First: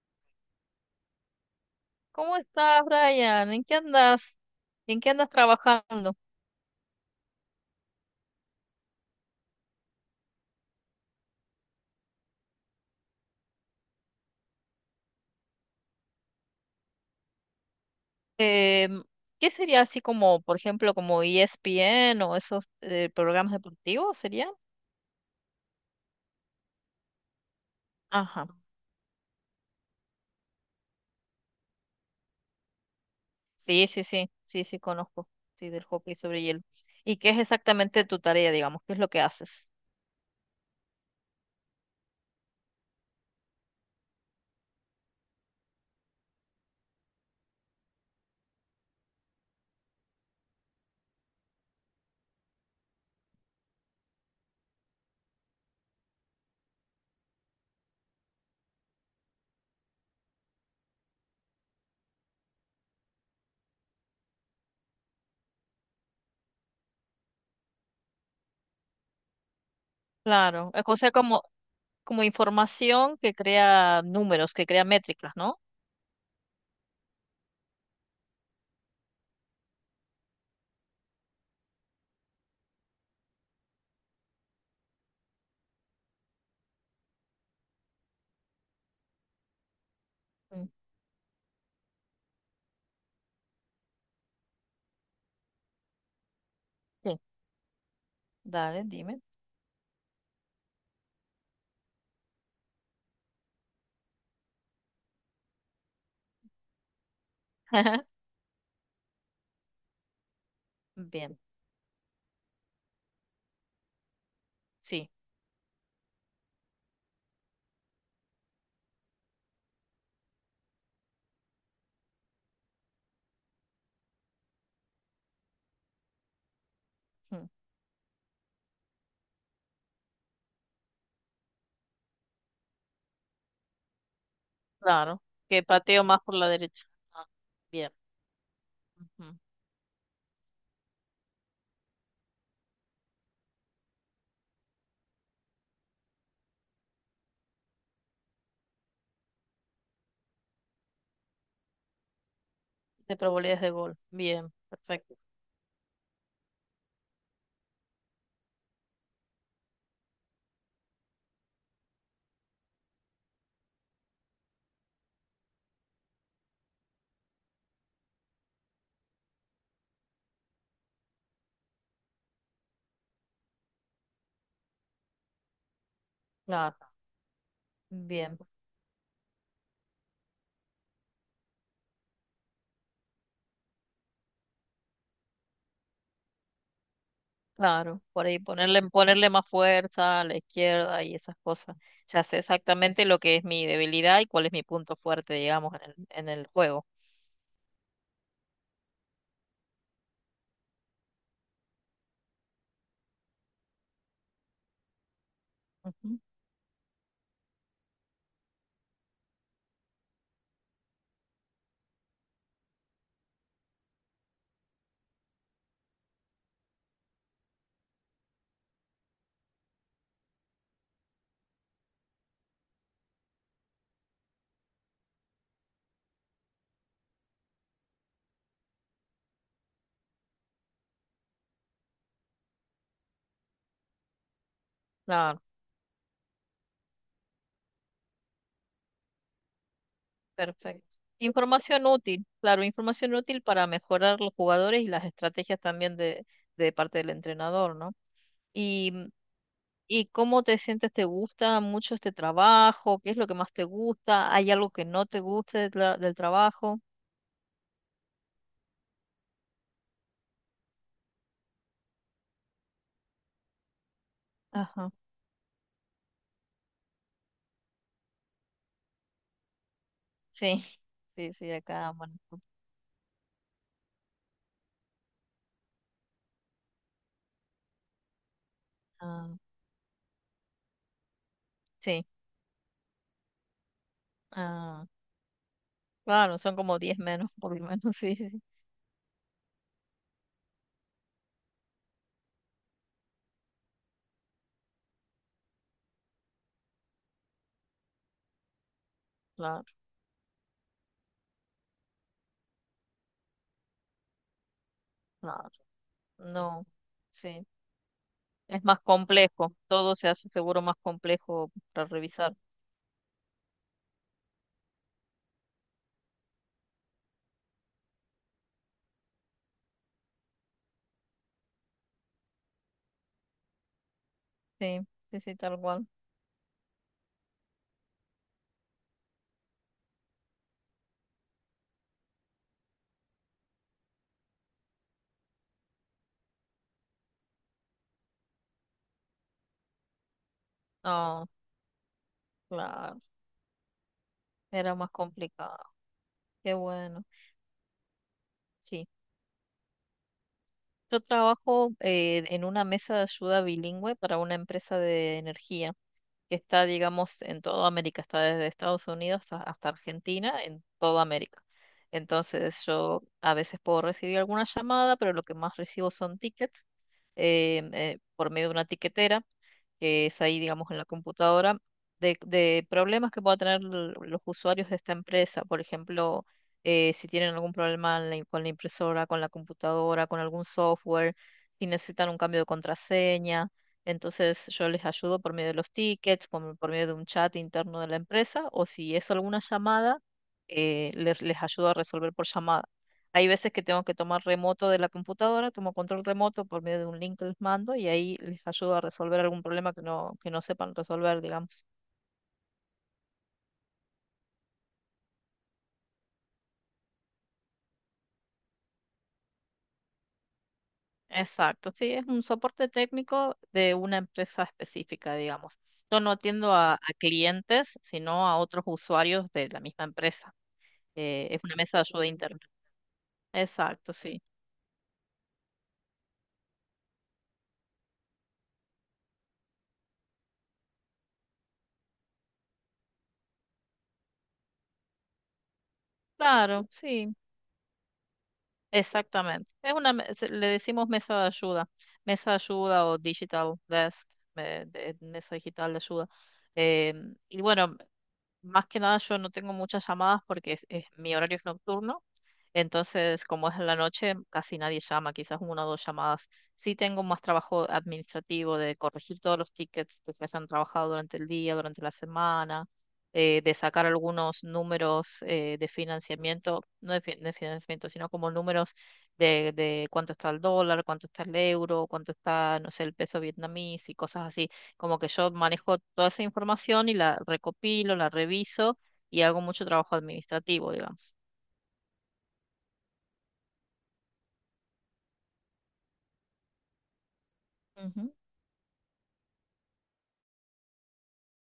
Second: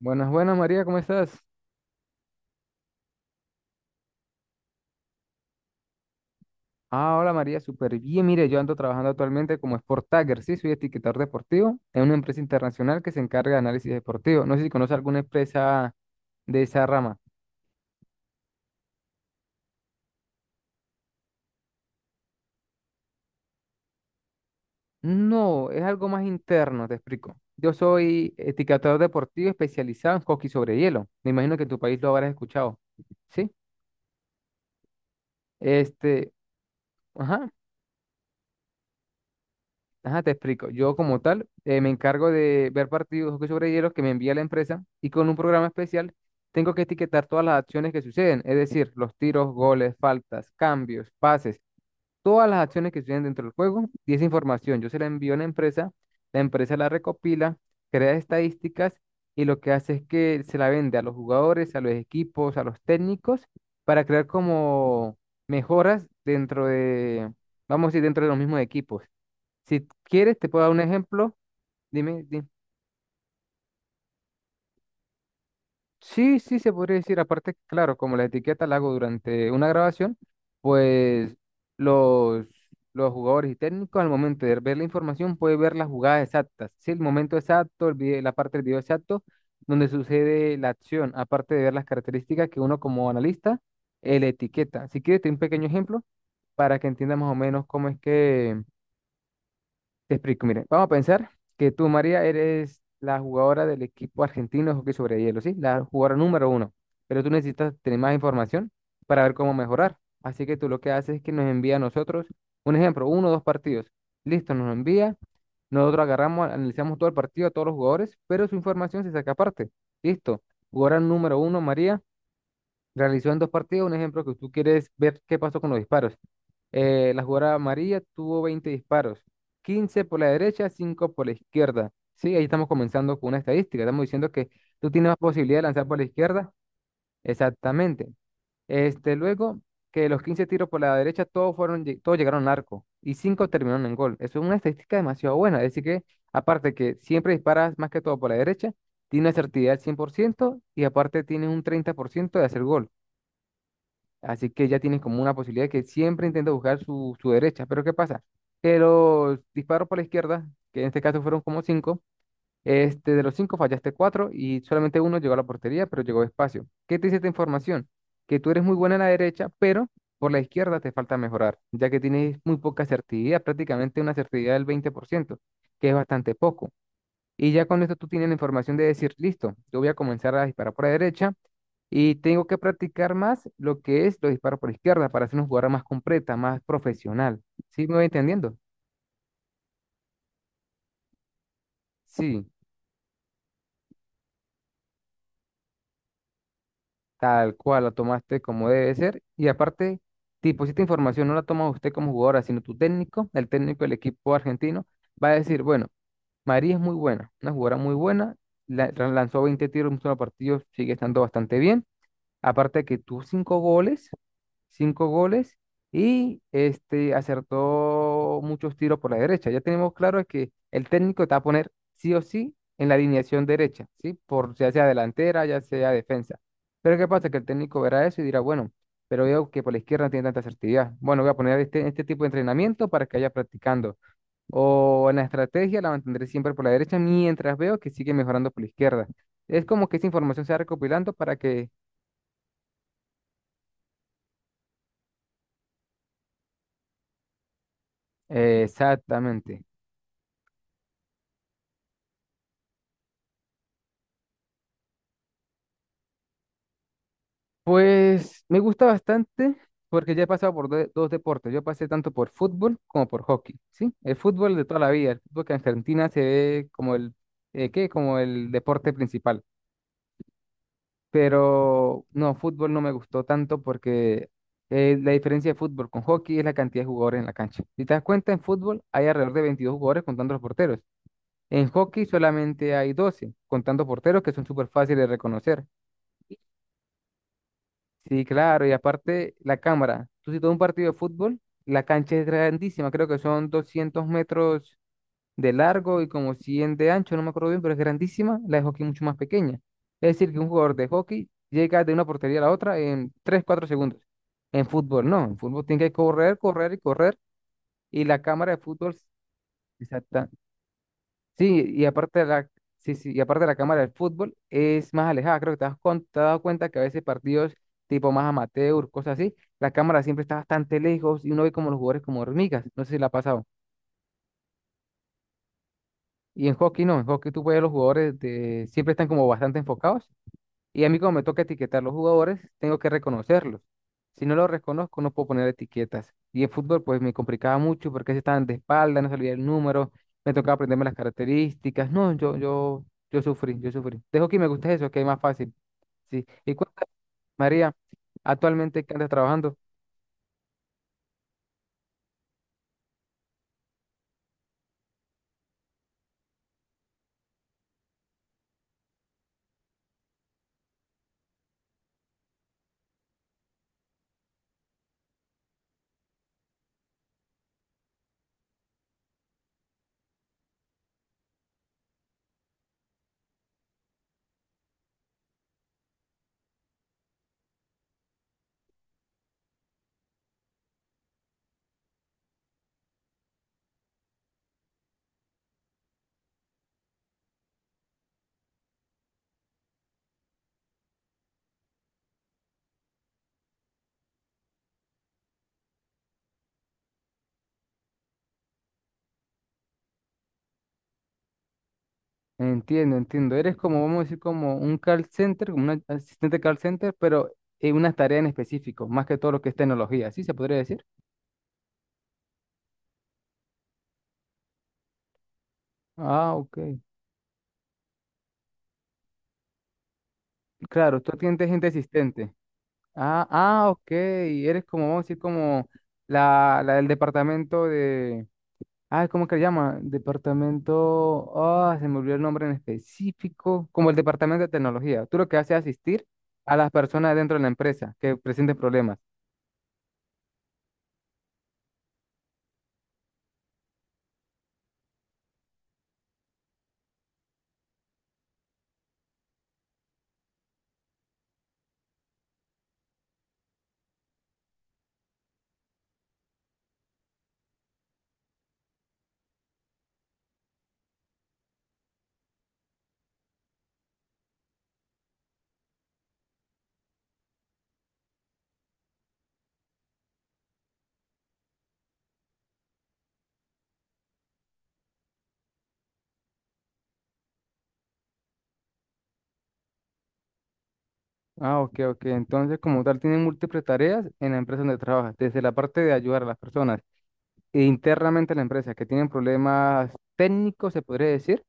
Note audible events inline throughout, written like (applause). Buenas, buenas María, ¿cómo estás? ¿Cómo estás, Brian? ¿En qué andas? ¿En qué andas trabajando? Ah, hola María, súper bien. Mire, yo ando trabajando actualmente como Sport Tagger, sí, soy etiquetador deportivo en una empresa internacional que se encarga de análisis deportivo. No sé si conoce alguna empresa de esa rama. Em, ¿Qué sería así como, por ejemplo, como ESPN o esos programas deportivos serían? No, es algo más interno, te explico. Yo soy Ajá. etiquetador deportivo especializado en hockey sobre hielo. Me imagino que en tu país lo habrás escuchado, ¿sí? Sí, sí, sí, sí, sí, conozco, sí, del hockey Este, sobre hielo. ¿Y qué es ajá, exactamente tu tarea, digamos? ¿Qué es lo que haces? ajá, te explico. Yo como tal me encargo de ver partidos de hockey sobre hielo que me envía la empresa y con un programa especial tengo que etiquetar todas las acciones que suceden, es decir, los tiros, goles, faltas, cambios, pases, todas las acciones que suceden dentro del juego, y esa información yo se la envío a la empresa, la empresa la recopila, crea estadísticas y lo que hace es que se la vende a los jugadores, a los equipos, a los técnicos para crear como mejoras dentro de, vamos a decir, dentro de los mismos equipos. Si quieres, te puedo dar Claro, un o sea, ejemplo. Como Dime, dime. información que crea números, que crea métricas, ¿no? Sí, sí, se podría decir. Aparte, claro, como la etiqueta la hago durante una grabación, pues los, los jugadores y técnicos al momento de ver la información pueden ver las jugadas exactas. Sí, el momento exacto, la parte del video exacto donde sucede Mm, la acción, aparte de ver las características que uno como analista le etiqueta. Si quieres, te doy un pequeño ejemplo para que entiendas sí, más o menos cómo es que... dale, dime. Te explico, mire, vamos a pensar que tú, María, eres la jugadora del equipo argentino de hockey sobre hielo, ¿sí? La jugadora número uno, pero tú necesitas tener más (laughs) información para ver cómo mejorar. Así que tú lo que haces es que Bien, nos envía a nosotros, un ejemplo, uno o dos partidos. Listo, nos lo sí. envía, nosotros agarramos, analizamos todo el partido, a todos los jugadores, pero su información se saca aparte. Listo, jugadora número uno, María, realizó en dos partidos, un ejemplo que tú quieres ver qué pasó con los disparos. La Mm. jugada amarilla tuvo 20 disparos, 15 por la derecha, 5 por la izquierda. Sí, ahí estamos comenzando con una estadística. Estamos diciendo que tú tienes más Claro, posibilidad de que lanzar por la pateo más por la izquierda. derecha. Ah, bien. Exactamente. Ujú. Luego que los 15 tiros por la derecha, todos fueron, todos llegaron al arco y 5 terminaron en gol. Eso es una estadística demasiado buena. Es decir que, aparte que siempre disparas más que todo por la derecha, tiene una certidumbre al 100% y aparte tiene un 30% de hacer gol. De probabilidades de gol. Así Bien, que ya tienen perfecto. como una posibilidad de que siempre intenta buscar su derecha. Pero ¿qué pasa? Que los disparos por la izquierda, que en este caso fueron como cinco, de los cinco fallaste cuatro y solamente uno llegó a la portería, pero llegó despacio. ¿Qué te dice esta información? Que tú eres muy buena en la derecha, pero por la izquierda te falta mejorar, ya que tienes muy poca certidumbre, prácticamente una certidumbre del 20%, que es bastante poco. Claro, Y ya con esto tú tienes la bien, información de decir, listo, yo voy a comenzar a disparar por la derecha y tengo que practicar más lo que es los disparos por izquierda para ser una jugadora más completa, más profesional. ¿Sí me claro. voy Por ahí entendiendo? Ponerle más fuerza a la izquierda y esas cosas. Ya sé Sí, exactamente lo que es mi debilidad y cuál es mi punto fuerte, digamos, en el juego. tal cual, la tomaste como debe ser. Y aparte, tipo, si esta información no la toma usted como jugadora, sino tu técnico, el técnico del equipo argentino, va a decir, bueno, Ujú. María es muy buena, una jugadora muy buena, lanzó 20 tiros en un solo partido, sigue estando bastante bien. Aparte de que tus cinco goles, y acertó muchos tiros por la derecha. Ya tenemos claro que el técnico te va a poner sí o sí en la alineación derecha, ¿sí? Por ya sea delantera, ya sea defensa. Pero ¿qué pasa? Que el técnico verá eso y dirá, bueno, pero veo que por la izquierda no tiene tanta asertividad. Bueno, voy a poner este tipo de entrenamiento para que vaya practicando. O en la Claro, estrategia la mantendré siempre por la derecha mientras veo que sigue mejorando por la izquierda. Es como que esa información se va perfecto. recopilando para que... Información útil, claro, información útil para mejorar los jugadores y las estrategias también de parte del entrenador, ¿no? y Exactamente. ¿Y cómo te sientes? ¿Te gusta mucho este trabajo? ¿Qué es lo que más te gusta? ¿Hay algo que no te guste de del trabajo? Pues me gusta bastante porque ya he pasado por dos deportes. Yo pasé tanto por fútbol como por hockey, ¿sí? El fútbol de toda la Ajá. vida, el fútbol que en Argentina se ve como el, ¿qué? Como el deporte principal. Sí, sí, sí, acá, Pero bueno. no, fútbol no me gustó tanto porque la diferencia de fútbol con hockey es la cantidad de jugadores en la cancha. Si te das cuenta, en fútbol hay Ah, alrededor de 22 jugadores contando los porteros. En hockey sí, solamente hay 12 contando porteros, que son súper ah, fáciles de reconocer. claro, son como 10 menos, (laughs) por lo menos, sí, Sí, sí, sí, claro, y aparte la cámara. Tú si todo un partido de fútbol, la cancha es grandísima, creo que son 200 metros de largo y como 100 de ancho, no me acuerdo bien, pero es grandísima, la de hockey mucho más pequeña. claro, Es decir, que un jugador de hockey llega de una portería a la otra en 3 4 segundos. En fútbol no, en claro. fútbol tiene que correr, No, correr y correr, sí, y la cámara de es más fútbol... complejo, todo se hace seguro más complejo Sí, para revisar. Sí, sí, y aparte de la cámara del fútbol es más alejada. Creo que te has dado cuenta que a veces partidos tipo más amateur, cosas así, la cámara siempre está bastante lejos y uno ve como los jugadores como hormigas. No sé si la ha pasado. Sí, sí, sí, tal cual. Y en hockey no, en hockey tú ves a los jugadores de, siempre están como bastante enfocados. Y a mí como me toca etiquetar los jugadores, tengo que reconocerlos. Si no los reconozco, no puedo poner etiquetas. Y en fútbol, pues me complicaba mucho porque se estaban de espalda, no salía el número, me tocaba aprenderme las Ah, características. No, claro, yo sufrí, yo sufrí. Dejo que me guste era eso, más que es más fácil. complicado. Sí. Y Qué cuéntame, bueno. María, actualmente Sí, qué andas trabajando. yo trabajo en una mesa de ayuda bilingüe para una empresa de energía que está, digamos, en toda América, está desde Estados Unidos hasta, hasta Argentina, en toda América. Entonces yo a veces puedo recibir alguna llamada, pero lo que más recibo son tickets por medio de una tiquetera que es ahí, digamos, en la computadora, de problemas que puedan tener los usuarios de esta empresa. Por ejemplo, si tienen algún problema en la con la impresora, con la computadora, con algún software, si necesitan un cambio de contraseña. Entonces yo les ayudo por medio de los tickets, por medio de un chat interno de la empresa, o si es alguna llamada, les ayudo a resolver por llamada. Hay veces que tengo que tomar remoto de la computadora, tomo control remoto por medio de un link que les mando y ahí les ayudo a resolver algún problema que no sepan resolver, digamos. Entiendo, entiendo. Eres como, vamos a decir, como un call center, como un asistente call center, pero en una tarea en específico, más que todo lo que es tecnología. ¿Sí se podría decir? Exacto, sí, es un soporte técnico de una empresa específica, digamos. Yo no Ah, atiendo ok. A clientes, sino a otros usuarios de la misma empresa. Claro, tú tienes Es una gente mesa de ayuda asistente. interna. Ah, ah, ok. Exacto, sí. Eres como, vamos a decir, como la del departamento de. Ah, ¿cómo que le llama? Departamento. Ah, se me olvidó el nombre en específico. Como el departamento de tecnología. Tú lo que haces es asistir a Claro, las sí. personas dentro de la empresa que presenten problemas. Exactamente. Es una, le decimos mesa de ayuda o digital desk, mesa digital de ayuda. Y bueno, más que nada yo no tengo muchas llamadas porque mi horario es nocturno, entonces como es en la noche casi nadie llama, quizás una o dos llamadas. Sí tengo más trabajo administrativo de corregir todos los tickets que se hayan trabajado durante el día, durante la semana, de sacar algunos números de financiamiento, no de financiamiento, sino como números de cuánto está el dólar, cuánto está el euro, cuánto está, no sé, el peso vietnamís y cosas así como que yo manejo toda esa información y la recopilo, la reviso y hago mucho trabajo administrativo, digamos. Ah, ok, ok. Entonces, como tal, tienen múltiples tareas en la empresa donde trabajas, desde la parte de ayudar a las personas e Ujú. internamente a la empresa que tienen problemas técnicos, se podría decir.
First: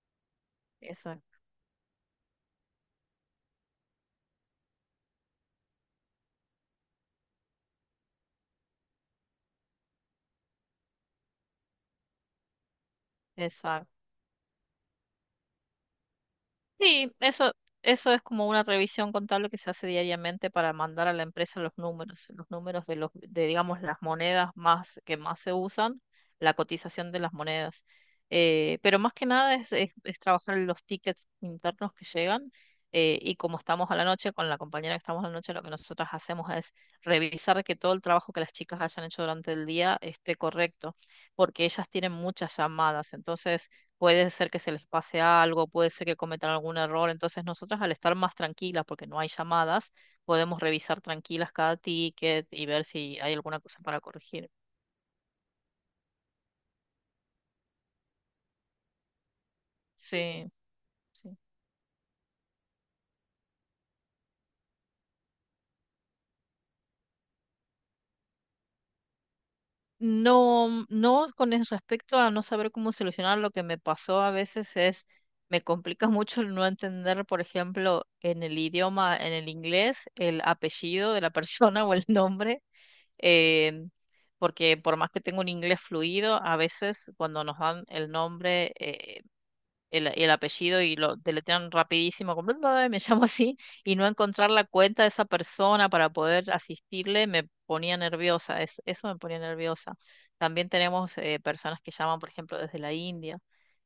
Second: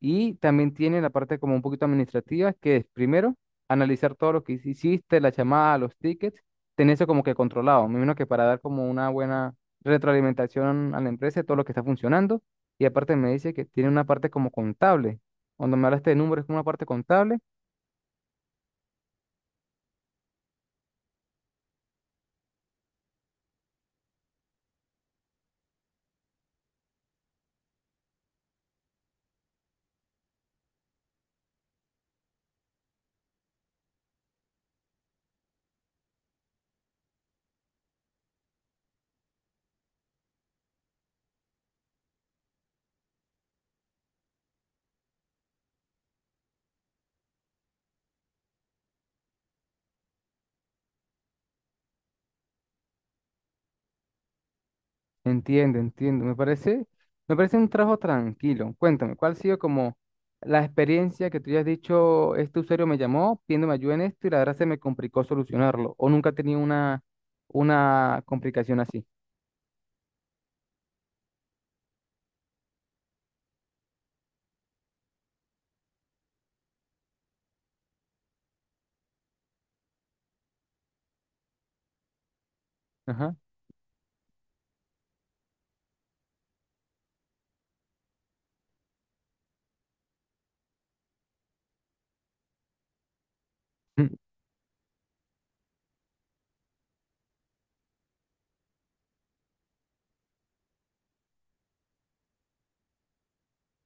Y también tiene la Exacto, parte como un poquito administrativa, que es primero analizar todo lo que hiciste, la llamada, los tickets, tener eso como que controlado. Me imagino que para dar como una buena retroalimentación a la empresa de todo lo que está funcionando. Y aparte me dice que tiene una parte como contable. Cuando me hablaste de números, es como una parte sí, contable. eso es como una revisión contable que se hace diariamente para mandar a la empresa los números de digamos las monedas más que más se usan, la cotización de las monedas. Pero más que nada es trabajar en los tickets internos que llegan y como estamos a la noche, con la compañera que estamos a la noche, lo que nosotras hacemos es revisar que todo el trabajo que las chicas hayan hecho durante el día esté correcto, porque ellas tienen muchas llamadas, entonces puede ser que se les pase algo, puede ser que cometan algún error. Entonces nosotras al estar más tranquilas, porque no hay llamadas, podemos revisar tranquilas cada ticket y ver si hay alguna cosa para corregir. Entiendo, entiendo. Me parece un trabajo tranquilo. Cuéntame, ¿cuál ha sido como Sí, la experiencia sí. que tú ya has dicho, este usuario me llamó pidiéndome ayuda en esto y la verdad se me complicó solucionarlo? ¿O nunca he tenido una, complicación así? No, no con el respecto a no saber cómo solucionar, lo que me pasó a veces me complica (laughs) mucho el no entender, por ejemplo, en el idioma, en el inglés, el apellido de la persona (laughs) o el nombre Ajá. eh, porque por más que tengo un inglés fluido, a veces cuando nos dan el nombre, el apellido y lo deletrean rapidísimo, como, "Bla, bla, bla", me (laughs) llamo así, y no encontrar la cuenta de esa persona para poder asistirle me ponía nerviosa, eso me ponía nerviosa. También tenemos personas que llaman, por ejemplo, desde la India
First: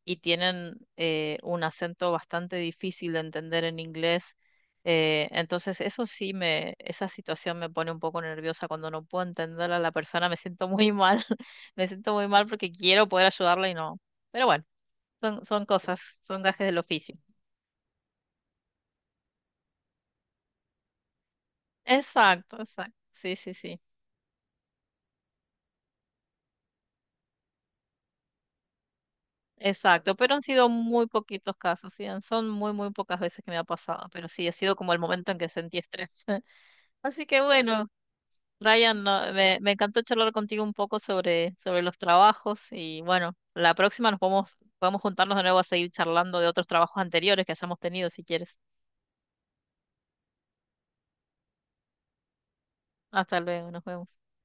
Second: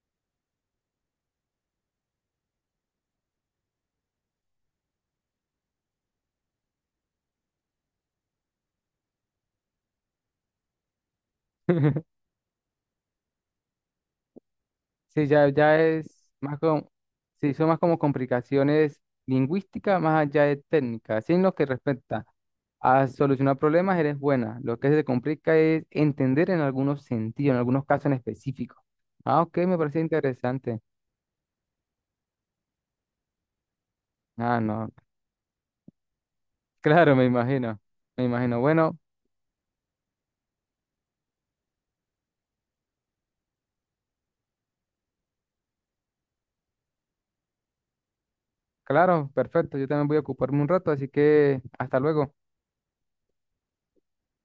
y tienen un acento bastante difícil de entender en inglés. Entonces, eso sí me, esa situación me pone un poco nerviosa cuando no puedo entender a la persona, me siento muy mal, (laughs) me siento (laughs) muy mal porque quiero poder ayudarla y no. Pero bueno. Sí, ya, Son ya cosas, es son más gajes del como, oficio. sí, son más como complicaciones lingüísticas más allá de técnicas. Sí, en lo que respecta Exacto, exacto. a Sí, sí, solucionar sí. problemas, eres buena. Lo que se te complica es entender en algunos sentidos, en algunos casos en específico. Ah, ok, me parece Exacto. Pero han sido interesante. muy poquitos casos, sí. Son muy, muy pocas veces que me ha pasado. Pero sí, ha Ah, sido no. como el (laughs) momento en que sentí estrés. (laughs) Claro, me Así que imagino. bueno, Me imagino. Bueno, Ryan, me encantó charlar contigo un poco sobre los trabajos. Y bueno, la próxima podemos juntarnos de nuevo a seguir charlando de otros trabajos anteriores que hayamos tenido, si quieres. claro, perfecto. Yo también voy a ocuparme un rato, así que hasta luego. Hasta luego, nos vemos.